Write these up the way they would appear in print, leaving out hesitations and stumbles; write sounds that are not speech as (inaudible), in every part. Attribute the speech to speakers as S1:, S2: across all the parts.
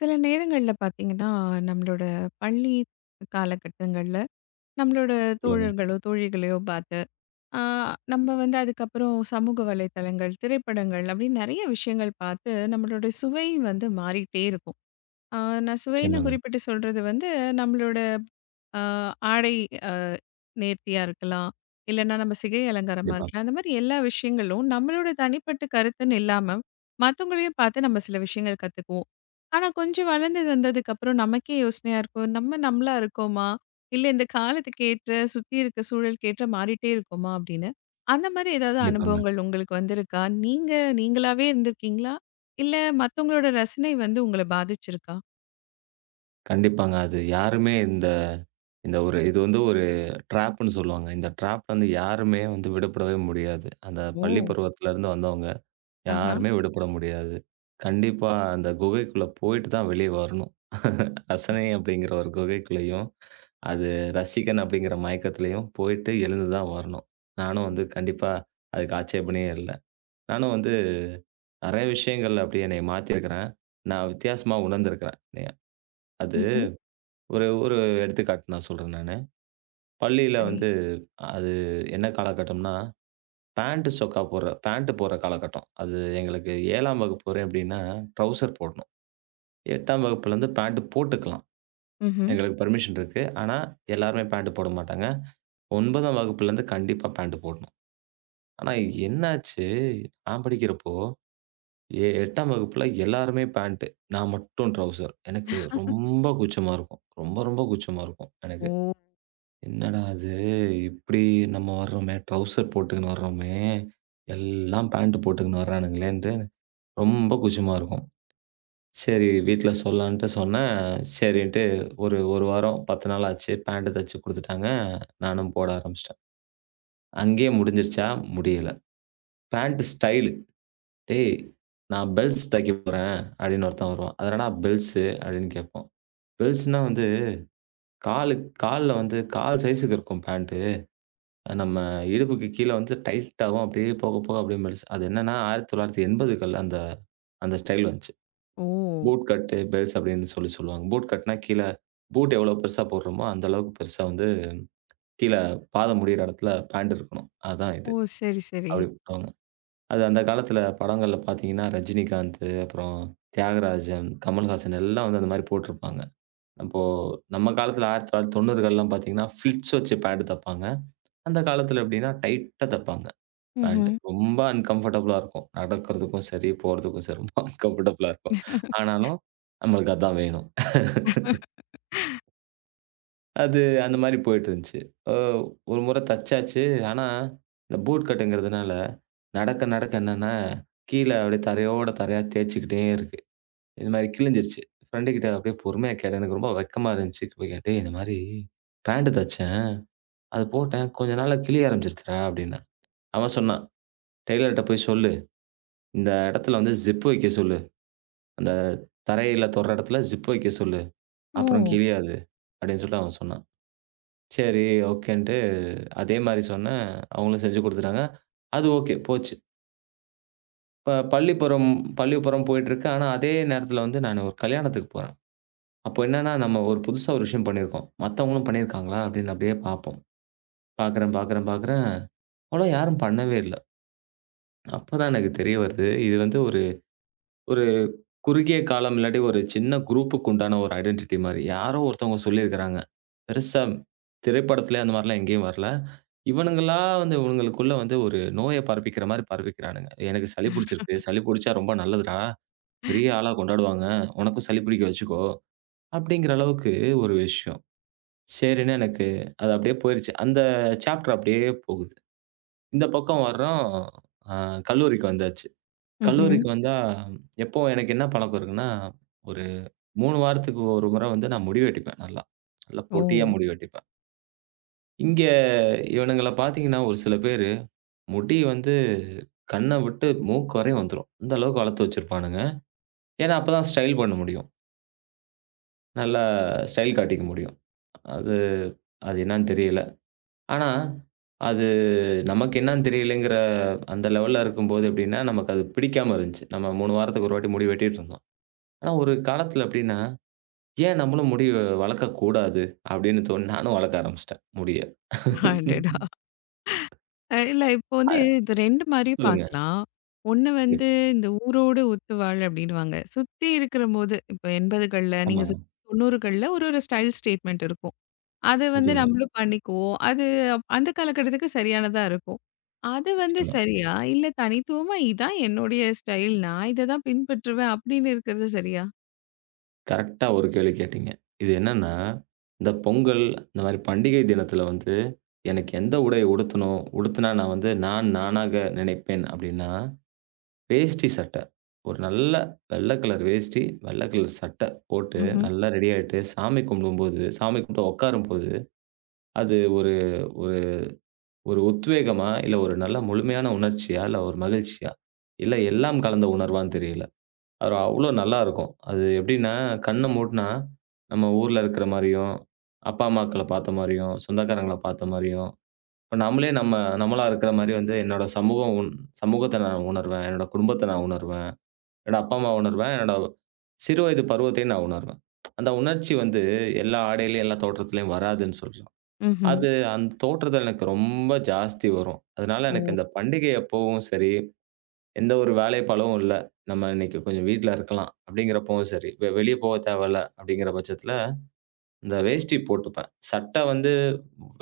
S1: சில நேரங்கள்ல பார்த்தீங்கன்னா, நம்மளோட பள்ளி காலகட்டங்கள்ல, நம்மளோட
S2: சொல்லுங்க.
S1: தோழர்களோ, தோழிகளையோ பார்த்து, ஆ நம்ம வந்து அதுக்கப்புறம் சமூக வலைத்தளங்கள், திரைப்படங்கள் அப்படின்னு நெறைய விஷயங்கள் பார்த்து, நம்மளோட சுவை வந்து மாறிட்டே இருக்கும். ஆ, நான் சுவைன்னு
S2: நிச்சயமாங்க.
S1: குறிப்பிட்டு சொல்றது வந்து, நம்மளோட அ ஆடை அ நேர்த்தியா இருக்கலாம். இல்லன்னா நம்ம சிகை அலங்காரமா
S2: கண்டிப்பா,
S1: இருக்கலாம். அந்த மாரி எல்லா விஷயங்களும் நம்மளோட தனிப்பட்ட கருத்துன்னு இல்லாம, மத்தவங்களையும் பார்த்து நம்ம சில விஷயங்கள் கத்துக்குவோம். ஆனா, கொஞ்சம் வளர்ந்து வந்ததுக்கப்புறம் நமக்கே யோசனையா இருக்கும். நம்ம நம்மளா இருக்கோமா? இல்ல இந்த காலத்துக்கு ஏற்ற, சுத்தி இருக்க சூழலுக்கு ஏற்ற மாறிட்டே இருக்கோமா? அப்படின்னு. அந்த மாரி ஏதாவது
S2: கண்டிப்பாங்க.
S1: அனுபவங்கள் உங்களுக்கு வந்திருக்கா? நீங்க நீங்களாவே இருந்திருக்கீங்களா? இல்ல மத்தவங்களோட ரசனை வந்து உங்கள பாதிச்சிருக்கா?
S2: கண்டிப்பாங்க. அது யாருமே இந்த இந்த ஒரு இது வந்து ஒரு ட்ராப்ன்னு சொல்லுவாங்க. இந்த ட்ராப் வந்து யாருமே வந்து விடப்படவே முடியாது. அந்த
S1: ஓ!
S2: பள்ளி பருவத்திலருந்து வந்தவங்க
S1: ஆஹா.
S2: யாருமே விடப்பட முடியாது. கண்டிப்பா அந்த குகைக்குள்ள போயிட்டு தான் வெளிய வரணும். ரசனை அப்படிங்கிற ஒரு குகைக்குள்ளயும், அது ரசிகன் அப்படிங்கிற மயக்கத்திலயும் போயிட்டு எழுந்து தான் வரணும். நானும் வந்து கண்டிப்பா அதுக்கு ஆட்சேபனையே இல்ல. நானும் வந்து நெறைய விஷயங்கள் அப்படி என்னைய மாத்தியிருக்கிறேன். நான் வித்தியாசமா உணர்ந்திருக்கிறேன். அது
S1: ம்ஹ்ம்.
S2: ஒரு ஒரு எடுத்துக்காட்டு நான் சொல்றேன் நானு. பள்ளியில
S1: சரி.
S2: வந்து அது என்ன காலகட்டம்னா, பேண்ட் போடுற காலகட்டம். அது எங்களுக்கு 7ஆம் வகுப்பு வரை எப்படின்னா, ட்ரவுசர் போடணும். 8ஆம் வகுப்புலேருந்து பேண்ட் போட்டுக்கலாம்.
S1: ம்ஹ்ம்.
S2: எங்களுக்கு பெர்மிஷன் இருக்கு. ஆனா, எல்லாருமே பேண்ட் போட மாட்டாங்க. 9ஆம் வகுப்புலேருந்து கண்டிப்பா பேண்ட் போடணும். ஆனா என்னாச்சு, நான் படிக்கிறப்போ 8ஆம் வகுப்புல எல்லாருமே பேண்ட். நான் மட்டும் ட்ரவுசர். எனக்கு ரொம்ப கூச்சமா இருக்கும். ரொம்ப ரொம்ப கூச்சமா இருக்கும்
S1: ஓ!
S2: எனக்கு. என்னடா இது இப்படி நம்ம வர்றோமே, ட்ரவுசர் போட்டுக்கின்னு வர்றோமே, எல்லாம் பேண்ட் போட்டுக்கின்னு வர்றானுங்களேன்ட்டு ரொம்ப கூச்சமா இருக்கும். சரி வீட்ல சொல்லலான்ட்டு சொன்னேன். சரின்ட்டு ஒரு 1 வாரம் 10 நாள் ஆச்சு. பேண்ட் தச்சு குடுத்துட்டாங்க. நானும் போட ஆரம்பிச்சுட்டேன். அங்கேயே முடிஞ்சிருச்சா? முடியல. Pant style. டேய்! நான் பெல்ஸ் தைக்க போறேன் அப்படின்னு ஒருத்தன் வருவான். அது என்னடா பெல்ஸு அப்படின்னு கேட்போம். பெல்ஸ்ன்னா வந்து காலு கால்ல வந்து கால் சைஸுக்கு இருக்கும் பேண்ட். நம்ம இடுப்புக்கு கீழ வந்து டைட்டாவும் அப்படியே போக போக அப்படியே பெல்ஸ். அது என்னன்னா 1980கள்ல அந்த அந்த ஸ்டைல் வந்துச்சு.
S1: ஓ!
S2: பூட் கட் பெல்ஸ் அப்படின்னு சொல்லி சொல்லுவாங்க. பூட் கட்னா கீழ பூட் எவ்வளோ பெருசா போடுறோமோ அந்த அளவுக்கு பெருசா வந்து கீழ பாதம் முடியிற இடத்துல பேண்ட் இருக்கணும். அதான் இது.
S1: ஓ! சரி, சரி.
S2: அப்படி போடுவாங்க. அது அந்த காலத்தில படங்கள்ல பார்த்தீங்கன்னா, ரஜினிகாந்த், அப்புறம் தியாகராஜன், கமல்ஹாசன் எல்லாம் வந்து அந்த மாரி போட்டிருப்பாங்க. அப்போ நம்ம காலத்தில 1990கள்லாம் பார்த்தீங்கன்னா, ஃபிளிட்ஸ் வச்சு பேண்ட் தைப்பாங்க. அந்த காலத்தில எப்படின்னா, டைட்டா தைப்பாங்க பேண்ட்.
S1: ம்ஹ்ம்.
S2: ரொம்ப அன்கம்ஃபர்டபுளா இருக்கும். நடக்கிறதுக்கும் சரி, போறதுக்கும் சரி ரொம்ப (laughs) அன்கம்ஃபர்டபுளா இருக்கும்.
S1: (laughs)
S2: ஆனாலும் நம்மளுக்கு அதான் வேணும். (laughs) அது அந்த மாரி போயிட்டுருந்துச்சு. அ ஒரு முறை தச்சாச்சு. ஆனா, இந்த பூட் கட்டுங்கிறதுனால, நடக்க நடக்க என்னன்னா, கீழ அப்படியே தரையோட தரையா தேய்ச்சுக்கிட்டே இருக்கு. இது மாரி கிழிஞ்சிருச்சு. ஃப்ரெண்டு கிட்ட அப்படியே பொறுமையா கேட்டேன். எனக்கு ரொம்ப வெட்கமா இருந்துச்சு. போய் கேட்டேன், "டேய் இந்த மாரி பேண்ட் தச்சேன். அது போட்டேன். கொஞ்ச நாள்ல கிழிய ஆரம்பிச்சுருச்சுடா" அப்படின்னேன். அவன் சொன்னான், "டெய்லர்ட்ட போய் சொல்லு. இந்த இடத்துல வந்து ஜிப் வைக்க சொல்லு. அந்த தரையில தொடுற இடத்துல ஜிப் வைக்க சொல்லு.
S1: ஓ!
S2: அப்புறம் கிழியாது" அப்படின்னு சொல்லிட்டு அவன் சொன்னான். சரி, ஓகேன்ட்டு அதே மாரி சொன்னேன். அவங்களும் செஞ்சு குடுத்துட்டாங்க. அது ஓகே போச்சு. இப்ப பள்ளி பருவம் போயிட்டுருக்கு. ஆனா, அதே நேரத்தில வந்து நானு ஒரு கல்யாணத்துக்கு போறேன். அப்போ என்னன்னா, நம்ம ஒரு புதுசா ஒரு விஷயம் பண்ணியிருக்கோம். மத்தவங்களும் பண்ணியிருக்காங்களா? அப்படின்னு அப்படியே பார்ப்போம். பார்க்குறேன், பார்க்குறேன், பார்க்குறேன். அவ்வளவா யாரும் பண்ணவே இல்ல. அப்பதான் எனக்கு தெரிய வருது, இது வந்து ஒரு ஒரு குறுகிய காலம் இல்லாட்டி ஒரு சின்ன குரூப்புக்கு உண்டான ஒரு ஐடென்டிட்டி மாரி. யாரோ ஒருத்தவங்க சொல்லியிருக்கிறாங்க. பெருசா திரைப்படத்திலே அந்த மாரிலாம் எங்கேயும் வரல. இவனுங்களா வந்து இவனுங்களுக்குள்ள வந்து ஒரு நோய பரப்பிக்கிற மாரி பரப்பிக்கிறானுங்க. எனக்கு சளி புடிச்சிருக்கு. சளி புடிச்சா ரொம்ப நல்லதுடா. பெரிய ஆளா கொண்டாடுவாங்க. உனக்கும் சளி பிடிக்க வச்சுக்கோ. அப்படிங்கிற அளவுக்கு ஒரு விஷயம். சரின்னு எனக்கு அது அப்படியே போயிருச்சு. அந்த சாப்டர் அப்படியே போகுது. இந்த பக்கம் வர்றோம். அ கல்லூரிக்கு வந்தாச்சு.
S1: ம்ஹ்ம்.
S2: கல்லூரிக்கு வந்தா, எப்போ எனக்கு என்ன பழக்கம் இருக்குன்னா, ஒரு 3 வாரத்துக்கு ஒரு முறை வந்து நான் முடி வெட்டிப்பேன் நல்லா. நல்லா
S1: ஓ!
S2: பொட்டியா முடி வெட்டிப்பேன். இங்க இவனுங்கள பார்த்தீங்கன்னா, ஒரு சில பேரு முடி வந்து கண்ண விட்டு மூக்கு வரையும் வந்துரும். அந்த அளவுக்கு வளர்த்து வச்சிருப்பானுங்க. ஏன்னா, அப்பதான் ஸ்டைல் பண்ண முடியும். நல்லா ஸ்டைல் காட்டிக்க முடியும். அது அது என்னன்னு தெரியல. ஆனா, அது நமக்கு என்னன்னு தெரியலங்கிற அந்த லெவல்ல இருக்கும்போது எப்படின்னா, நமக்கு அது பிடிக்காம இருந்துச்சு. நம்ம 3 வாரத்துக்கு ஒரு வாட்டி முடி வெட்டிட்டு இருந்தோம். ஆனா, ஒரு காலத்துல எப்படின்னா ஏன் நம்மளும் முடி வளர்க்கக்கூடாது? அப்படின்னு தோணி நானும் வளர்க்க ஆரம்பிச்சுட்டேன் முடிய.
S1: அடடா! இல்ல இப்போ வந்து இது 2 மாரியும்
S2: சொல்லுங்க.
S1: பார்க்கலாம். ஒண்ணு வந்து
S2: கண்டிப்பா.
S1: இந்த ஊரோடு ஒத்து வாழ் அப்டின்னுவாங்க. சுத்தி இருக்குறபோது, இப்போ 80கள்ல நீங்க
S2: ஆமாங்க.
S1: 90கள்ல ஒரு ஒரு ஸ்டைல் ஸ்டேட்மெண்ட் இருக்கும். அது வந்து
S2: நிச்சயமா,
S1: நம்மளும் பண்ணிக்குவோம். அது அந்த காலகட்டத்துக்கு சரியானதா இருக்கும். அது வந்து
S2: நிச்சயமா.
S1: சரியா? இல்ல தனித்துவமா இதான் என்னுடைய ஸ்டைல். நான் இத தான் பின்பற்றுவேன் அப்படின்னு இருக்கிறது சரியா?
S2: கரெக்ட்டா ஒரு கேள்வி கேட்டீங்க. இது என்னன்னா, இந்த பொங்கல் இந்த மாரி பண்டிகை தினத்தில வந்து எனக்கு எந்த உடை உடுத்தணும்? உடுத்துனா நான் வந்து நான் நானாக நினைப்பேன் அப்படின்னா, வேஷ்டி சட்டை. ஒரு நல்ல வெள்ள கலர் வேஷ்டி, வெள்ள கலர் சட்டை போட்டு
S1: ம்ஹ்ம்.
S2: நல்லா ரெடி ஆயிட்டு சாமி கும்பிடும்போது, சாமி கும்பிட்டு உட்காரும்போது, அது ஒரு ஒரு ஒரு உத்வேகமா, இல்ல ஒரு நல்ல முழுமையான உணர்ச்சியா, இல்ல ஒரு மகிழ்ச்சியா, இல்ல எல்லாம் கலந்த உணர்வான்னு தெரியல. அது அவ்ளோ நல்லா இருக்கும். அது எப்படின்னா, கண்ண மூடுனா, நம்ம ஊர்ல இருக்கிற மாரியும், அப்பா, அம்மாக்கள பார்த்த மாரியும், சொந்தக்காரங்கள பார்த்த மாரியும், இப்ப நம்மளே நம்ம நம்மளா இருக்கிற மாரி வந்து என்னோட சமூகம் சமூகத்த நான் உணர்வேன். என்னோட குடும்பத்த நான் உணர்வேன். என்னோட அப்பா, அம்மாவ உணர்வேன். என்னோட சிறுவயது பருவத்தையும் நான் உணர்வேன். அந்த உணர்ச்சி வந்து எல்லா ஆடையிலயும், எல்லா தோற்றத்திலயும் வராதுன்னு சொல்றேன்.
S1: ம்ஹ்ம்.
S2: அது அந்த தோற்றத்துல எனக்கு ரொம்ப ஜாஸ்தி வரும். அதனால
S1: ஓ!
S2: எனக்கு இந்த பண்டிகை அப்பவும் சரி, எந்த ஒரு வேலைப்பளுவும் இல்ல. நம்ம இன்னைக்கு கொஞ்சம் வீட்ல இருக்கலாம் அப்படிங்கிறப்பவும் சரி, வெளிய போக தேவையில்ல அப்படிங்கிற பட்சத்துல, இந்த வேஷ்டி போட்டுப்பேன். சட்டை வந்து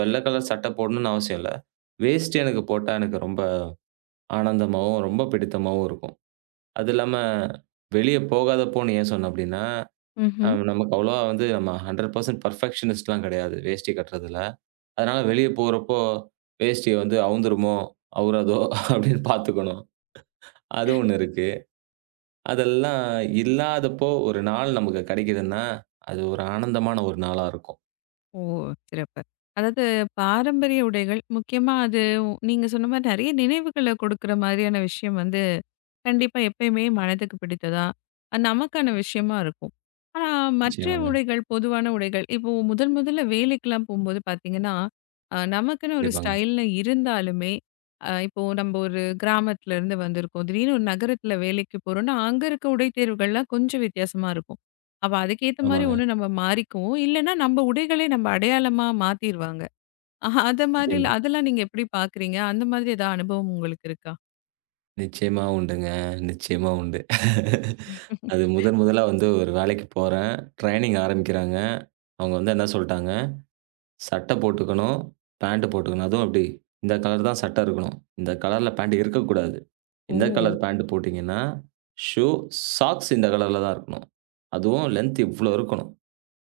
S2: வெள்ள கலர் சட்டை போடணும்னு அவசியம் இல்ல. வேஷ்டி எனக்கு போட்டா எனக்கு ரொம்ப ஆனந்தமாவும், ரொம்ப பிடித்தமாவும் இருக்கும். அது இல்லாம வெளிய போகாதப்போன்னு ஏன் சொன்னேன் அப்படின்னா
S1: ம்ஹ்ம்.
S2: நமக்கு அவ்வளவா வந்து நம்ம 100% பெர்ஃபெக்ஷனிஸ்ட்லாம் கிடையாது, வேஷ்டி கட்டுறதுல. அதனால வெளிய போறப்போ, வேஷ்டிய வந்து அவுந்துருமோ! அவுராதோ! அப்டின்னு பார்த்துக்கணும். (laughs) அது ஒண்ணு இருக்கு. அதெல்லாம் இல்லாதப்போ ஒரு நாள் நமக்கு கிடைக்குதுன்னா, அது ஒரு ஆனந்தமான ஒரு நாளா இருக்கும்.
S1: ஓ! சிறப்பு. அதாவது பாரம்பரிய உடைகள் முக்கியமா அது நீங்க சொன்ன மாரி நெறைய நினைவுகள குடுக்குற மாதிரியான விஷயம் வந்து கண்டிப்பா எப்பயுமே மனதுக்கு பிடித்ததா, அது நமக்கான விஷயமா இருக்கும். ஆனா, மற்ற
S2: நிச்சயமாங்க.
S1: உடைகள், பொதுவான உடைகள் இப்போ முதல் முதல்ல வேலைக்கெல்லாம் போம்போது பார்த்தீங்கன்னா, நமக்குன்னு ஒரு
S2: கண்டிப்பாங்க.
S1: ஸ்டைல்னு இருந்தாலுமே, இப்போ நம்ம ஒரு கிராமத்துல இருந்து வந்திருக்கோம். திடீர்னு ஒரு நகரத்துல வேலைக்கு போறோம்னா, அங்க இருக்க உடை தேர்வுகள்லாம் கொஞ்சம் வித்தியாசமா இருக்கும். அப்ப அதுக்கேத்த மாரி
S2: ஆமாங்க.
S1: ஒண்ணு நம்ம மாறிக்குவோம். இல்லன்னா நம்ம உடைகளே நம்ம அடையாளமா மாத்திருவாங்க. அத மாரி
S2: நிச்சயமா.
S1: அதெல்லாம் நீங்க எப்படி பார்க்குறீங்க? அந்த மாதிரி ஏதாவது அனுபவம் உங்களுக்கு இருக்கா?
S2: நிச்சயமா உண்டுங்க. நிச்சயமா உண்டு. (laughs) அது முதன் முதலா வந்து ஒரு வேலைக்கு போறேன். ட்ரெய்னிங் ஆரம்பிக்கிறாங்க. அவுங்க வந்து என்ன சொல்ட்டாங்க சட்டை போட்டுக்கணும், பேண்ட் போட்டுக்கணும். அதுவும் எப்டி? இந்த கலர் தான் சட்டை இருக்கணும். இந்த கலர்ல பேண்ட் இருக்கக்கூடாது.
S1: ஓ!
S2: எந்த கலர் பேண்ட் போட்டீங்கன்னா, ஷூ, சாக்ஸ் இந்த கலர்ல தான் இருக்கணும். அதுவும் லெந்த் இவ்ளோ இருக்கணும்.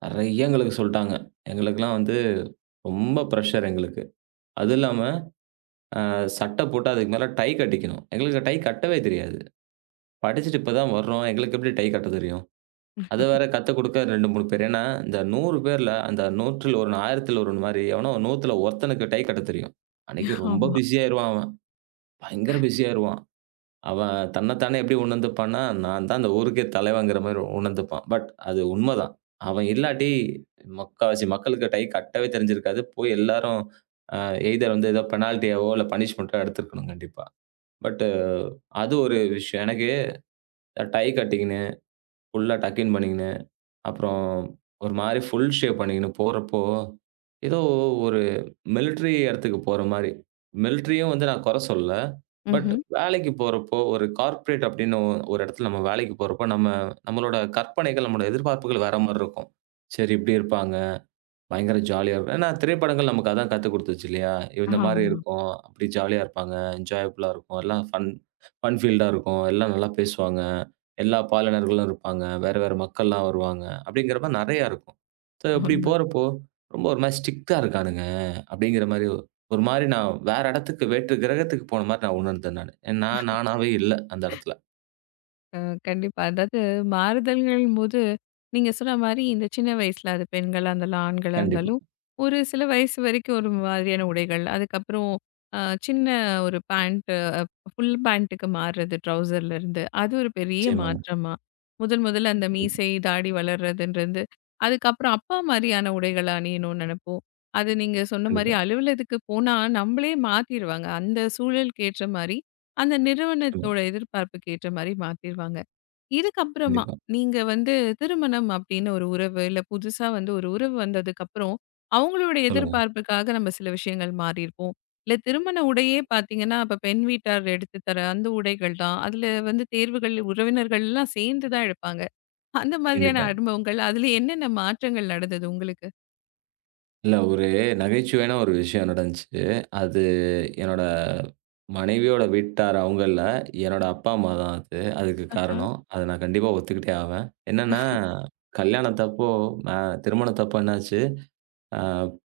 S2: நெறைய எங்களுக்கு சொல்ட்டாங்க. எங்களுக்கெல்லாம் வந்து ரொம்ப பிரஷர் எங்களுக்கு. அதுவும் இல்லாம அ சட்டை போட்டு அதுக்கு மேல டை கட்டிக்கணும். எங்களுக்கு டை கட்டவே தெரியாது. படிச்சுட்டு இப்ப தான் வர்றோம். எங்களுக்கு எப்டி டை கட்ட தெரியும்? அத வேற கத்துக் குடுக்க 2, 3 பேர். ஏன்னா, இந்த 100 பேர்ல அந்த 100ல் 1 1000ல் 1 மாரி எவனோ 100த்துல ஒருத்தனுக்கு டை கட்டத் தெரியும். அன்னைக்கு ரொம்ப
S1: ஆமா.
S2: பிஸி ஆயிருவான் அவன். பயங்கர பிஸி ஆயிருவான். அவன் தன்னத்தானே எப்படி உணர்ந்துப்பான்னா, நான் தான் அந்த ஊருக்கே தலைவன்ங்கிற மாரி உணர்ந்துப்பான். பட் அது உண்மதான். அவன் இல்லாட்டி முக்காவாசி மக்களுக்கு டை கட்டவே தெரிஞ்சிருக்காது. போய் எல்லாரும் அ எய்தர் வந்து ஏதோ பெனால்ட்டியாவோ இல்ல பனிஷ்மென்ட்டோ எடுத்திருக்கணும் கண்டிப்பா. பட் அது ஒரு விஷயம். எனக்கு டை கட்டிக்கின்னு, ஃபுல்லா டக் இன் பண்ணிக்கின்னு அப்புறம் ஒரு மாரி ஃபுல் ஷேவ் பண்ணிக்கின்னு போறப்போ, ஏதோ ஒரு மிலிட்டரி இடத்துக்கு போற மாரி. மிலிட்டரியும் வந்து நான் குறை சொல்லல. பட்
S1: ம்ஹ்ம்.
S2: வேலைக்கு போறப்போ, ஒரு கார்ப்பரேட் அப்படின்னு ஒரு இடத்துல நம்ம வேலைக்கு போறப்போ, நம்ம நம்மளோட கற்பனைகள், நம்மளோட எதிர்பார்ப்புகள் வேற மாரி இருக்கும். சரி இப்படி இருப்பாங்க. பயங்கர ஜாலியா இருக்கும். ஏன்னா திரைப்படங்கள் நமக்கு அதான் கத்துக் குடுத்துச்சு இல்லையா? இந்த மாரி
S1: ஆமா.
S2: இருக்கும். அப்படி ஜாலியா இருப்பாங்க. என்ஜாயபுளா இருக்கும். எல்லாம் ஃபன் ஃபன் ஃபீல்டா இருக்கும். எல்லாம் நல்லா பேசுவாங்க. எல்லா பாலினர்களும் இருப்பாங்க. வேற, வேற மக்கள்லாம் வருவாங்க. அப்படிங்கிற மாரி நெறையா இருக்கும். ஸோ இப்படி
S1: உண்மதான்.
S2: போறப்போ, ரொம்ப ஒரு மாரி ஸ்ட்ரிக்ட்டா இருக்கானுங்க. அப்படிங்கிற மாரி ஒரு மாரி நான் வேற இடத்துக்கு வேற்று கிரகத்துக்கு போன மாரி நான் உணர்ந்தேன் நானு. நான் நானாவே இல்ல அந்த இடத்துல.
S1: அ கண்டிப்பா. அதாவது மாறுதல்கள்ம்போது, நீங்க சொன்ன மாரி இந்த சின்ன வயசுல அது பெண்களா இருந்தாலும், ஆண்களா
S2: கண்டிப்பா.
S1: இருந்தாலும், ஒரு சில வயசு வரைக்கும் ஒரு மாதிரியான உடைகள். அதுக்கப்புறம் அ சின்ன ஒரு பேண்ட் ஃபுல் பேண்ட்டுக்கு மாறுறது ட்ரௌசர்ல இருந்து. அது ஒரு பெரிய
S2: நிச்சயமாங்க.
S1: மாற்றமா. முதல் முதல்ல அந்த
S2: கண்டிப்பா,
S1: மீசை, தாடி வளர்றதுன்றது. அதுக்கப்புறம் அப்பா மாரியான உடைகள அணியணும்னு நெனப்போம். அது நீங்க சொன்ன மாரி
S2: கண்டிப்பா.
S1: அலுவலகத்துக்கு போனா நம்மளே மாத்திருவாங்க. அந்த சூழலுக்கு ஏற்ற மாரி, அந்த
S2: நிச்சயமா.
S1: நிறுவனத்தோட எதிர்பார்ப்புக்கு ஏற்ற மாரி மாத்திருவாங்க. இதுக்கப்புறமா,
S2: கண்டிப்பா.
S1: நீங்க வந்து திருமணம் அப்படின்னு ஒரு உறவு, இல்ல புதுசா வந்து ஒரு உறவு வந்ததுக்கப்புறம், அவங்களோட
S2: சொல்லுங்க.
S1: எதிர்பார்ப்புக்காக நம்ம சில விஷயங்கள் மாறியிருப்போம். இல்ல திருமண உடையே பார்த்தீங்கன்னா, அப்ப பெண் வீட்டார் எடுத்து தர அந்த உடைகள் தான். அதுல வந்து தேர்வுகள் உறவினர்கள்லாம் சேர்ந்து தான் எடுப்பாங்க. அந்த மாதிரியான
S2: கண்டிப்பா.
S1: அனுபவங்கள், அதுல என்னென்ன மாற்றங்கள் நடந்தது உங்களுக்கு?
S2: இல்ல ஒரு நகைச்சுவையான ஒரு விஷயம் நடந்துச்சு. அது என்னோட மனைவியோட வீட்டார் அவங்கல்ல. என்னோட அப்பா, அம்மா தான் அது. அதுக்கு
S1: ஆஹா.
S2: காரணம். அத நான் கண்டிப்பா ஒத்துக்கிட்டே ஆவேன். என்னன்னா, கல்யாணத்தப்போ அ திருமணத்தப்போ என்னாச்சு, அ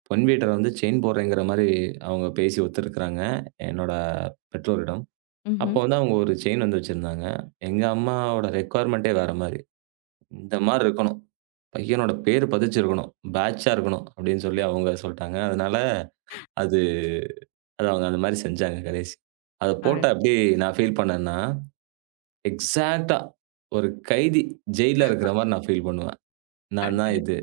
S2: பொன் வீட்டார் வந்து செயின் போடுறேங்கிற மாரி அவங்க பேசி ஒத்துருக்கிறாங்க, என்னோட பெற்றோரிடம்.
S1: ம்ஹ்ம்.
S2: அப்போ வந்து அவங்க ஒரு செயின் வந்து வச்சிருந்தாங்க. எங்க அம்மாவோட ரெக்வயர்மென்ட்டே வேற மாரி. "இந்த மாரி இருக்கணும். பையனோட பேரு பதிச்சிருக்கணும். பேட்ச்சா இருக்கணும்" அப்படின்னு சொல்லி அவங்க சொல்ட்டாங்க. அதனால அது அதான் அவங்க அந்த மாரி செஞ்சாங்க கடைசி. அத
S1: அ
S2: போட்டா எப்டி நான் ஃபீல் பண்ணேன்னா, எக்ஸாக்ட்டா ஒரு கைதி ஜெயில்ல இருக்கிற மாரி நான் ஃபீல் பண்ணுவேன். நான் தான் இது.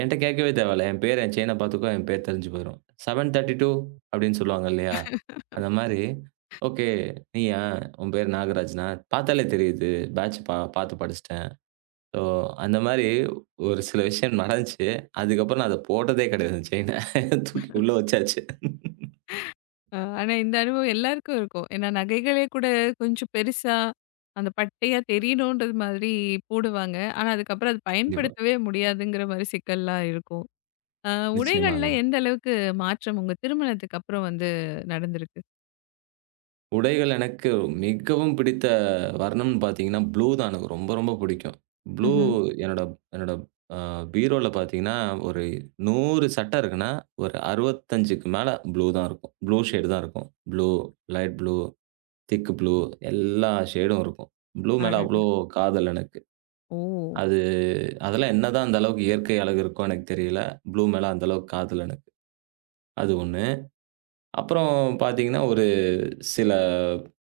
S2: என்ட்ட கேட்கவே தேவையில்ல. என் பேர் என் செயின பாத்துக்கோ, என் பேர் தெரிஞ்சு போயிரும். 732 அப்டின்னு சொல்லுவாங்க இல்லையா?
S1: அடடா!
S2: அந்த மாரி, ஓகே நீயா? உன் பேர் நாகராஜ்னா? பாத்தாலே தெரியுது. பேட்ச் பா பாத்து படிச்சுட்டேன். ஸோ அந்த மாரி ஒரு சில விஷயம் நடந்துச்சு. அதுக்கப்புறம் நான் அத போட்டதே கெடையாது செயின. (laughs) தூக்கி உள்ள வச்சாச்சு.
S1: ஆனா, இந்த அனுபவம் எல்லாருக்கும் இருக்கும். ஏன்னா, நகைகளே கூட கொஞ்சம் பெருசா, அந்த பட்டையா தெரியணுன்றது மாதிரி போடுவாங்க. ஆனா, அதுக்கப்புறம் அது
S2: கண்டிப்பா.
S1: பயன்படுத்தவே முடியாதுங்கிற மாரி சிக்கல்லாம் இருக்கும். அ
S2: நிச்சயமாங்க.
S1: உடைகள்ல எந்த அளவுக்கு மாற்றம் உங்க திருமணத்துக்கு அப்புறம் வந்து நடந்திருக்கு?
S2: உடைகள் எனக்கு மிகவும் பிடித்த வர்ணம்னு பார்த்தீங்கன்னா, ப்ளூ தான் எனக்கு ரொம்ப, ரொம்ப பிடிக்கும். ப்ளூ
S1: ம்ஹ்ம்.
S2: என்னோட என்னோட அ பீரோல பார்த்தீங்கன்னா, ஒரு 100 சட்டை இருக்குன்னா, ஒரு 65க்கு மேல ப்ளூ தான் இருக்கும். ப்ளூ ஷேடு தான் இருக்கும். Blue, light blue, thick blue எல்லா ஷேடும் இருக்கும். ப்ளூ மேல
S1: அடடா!
S2: அவ்ளோ காதல் எனக்கு.
S1: ஓ!
S2: அது அதெல்லாம் என்னதான் அந்த அளவுக்கு இயற்கை அழகு இருக்கோ எனக்கு தெரியல. ப்ளூ மேல அந்த அளவுக்கு காதல் எனக்கு. அது 1. அப்புறம் பார்த்தீங்கன்னா, ஒரு சில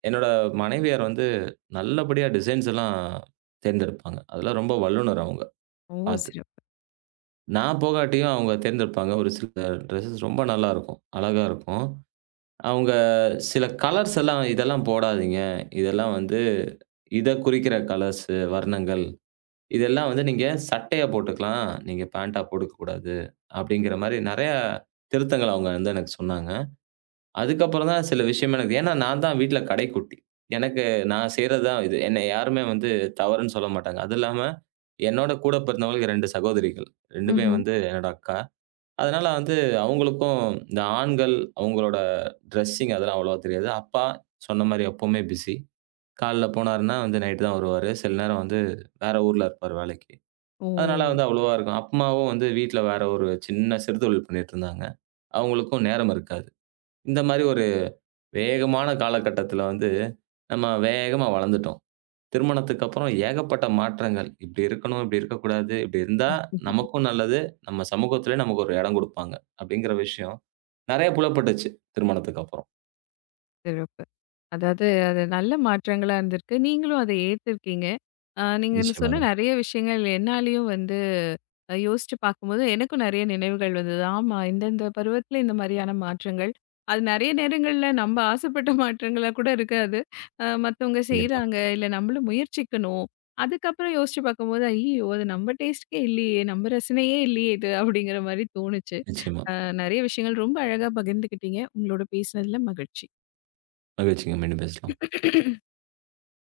S2: என்னோட மனைவியார் வந்து நல்லபடியா டிசைன்ஸ் எல்லாம் தேர்ந்தெடுப்பாங்க. அதுல ரொம்ப வல்லுனர் அவங்க
S1: ஓ!
S2: பார்த்து.
S1: சிறப்பு.
S2: நான் போகாட்டியும் அவங்க தேர்ந்தெடுப்பாங்க. ஒரு சில ட்ரெஸ்ஸஸ் ரொம்ப நல்லாருக்கும். அழகா இருக்கும். அவங்க சில கலர்ஸ் எல்லாம் இதெல்லாம் போடாதீங்க. இதெல்லாம் வந்து இத குறிக்கிற கலர்ஸ், வர்ணங்கள். இதெல்லாம் வந்து நீங்க சட்டையா போட்டுக்கலாம். நீங்க பேண்டா போட்டுக்கக்கூடாது. அப்படிங்கிற மாரி நெறைய திருத்தங்கள் அவங்க வந்து எனக்கு சொன்னாங்க. அதுக்கப்புறம் தான் சில விஷயம் எனக்கு ஏன்னா நான் தான் வீட்ல கடைக்குட்டி. எனக்கு நான் செய்றது தான் இது. என்னை யாருமே வந்து தவறுன்னு சொல்ல மாட்டாங்க. அதுவும் இல்லாம என்னோட கூட பிறந்தவங்களுக்கு 2 சகோதரிகள். 2மே
S1: ம்ஹ்ம்.
S2: வந்து என்னோட அக்கா. அதனால வந்து அவங்களுக்கும் இந்த ஆண்கள் அவங்களோட ட்ரெஸ்ஸிங் அதெல்லாம் அவ்வளவா தெரியாது. அப்பா சொன்ன மாரி எப்பவுமே பிஸி. காலைல போனாருன்னா வந்து நைட் தான் வருவாரு. சில நேரம் வந்து வேற ஊர்ல இருப்பாரு வேலைக்கு.
S1: ஓ!
S2: அதனால வந்து அவ்வளவா இருக்கும். அம்மாவும் வந்து வீட்ல வேற ஒரு சின்ன சிறு தொழில் பண்ணிட்டு இருந்தாங்க. அவங்களுக்கும் நேரம் இருக்காது. இந்த மாரி ஒரு வேகமான காலகட்டத்தில வந்து, நம்ம வேகமா வளர்ந்துட்டோம். திருமணத்துக்கு அப்புறம் ஏகப்பட்ட மாற்றங்கள். இப்படி இருக்கணும், இப்படி இருக்கக்கூடாது, இப்படி இருந்தா
S1: (laughs) ம்ஹும்.
S2: நமக்கும் நல்லது, நம்ம சமூகத்திலயும் நமக்கு ஒரு இடம் குடுப்பாங்க. அப்படிங்கிற விஷயம் நெறைய புலப்பட்டுச்சு திருமணத்துக்கு அப்புறம்.
S1: சிறப்பு. அதாவது அது நல்ல மாற்றங்களா இருந்திருக்கு. நீங்களும் அத ஏத்துருக்கீங்க. நீங்க சொன்ன
S2: நிச்சயமாங்க.
S1: நெறைய விஷயங்கள் என்னாலயும் வந்து யோசிச்சு பார்க்கும்போது எனக்கும் நிறைய நினைவுகள் வந்தது. ஆமா, இந்தந்த பருவத்துல இந்த மாதிரியான மாற்றங்கள், அது நிறைய நேரங்கள்ல நம்ம ஆசைப்பட்ட மாற்றங்களா கூட இருக்காது. மத்தவங்க
S2: கண்டிப்பா.
S1: செய்றாங்க, இல்ல நம்மளும் முயற்சிக்கணும். அதுக்கப்புறம் யோசிச்சு பார்க்கும்போது ஐயோ அது நம்ம டேஸ்ட்க்கே இல்லையே, நம்ம ரசனையே இல்லையே இது அப்படிங்கிற மாதிரி தோணுச்சு.
S2: நிச்சயமா.
S1: நிறைய விஷயங்கள் ரொம்ப அழகா பகிர்ந்துக்கிட்டீங்க. உங்களோட பேசுனதுல மகிழ்ச்சி.
S2: மகிழ்ச்சிங்க. மீண்டும் பேசலாம்.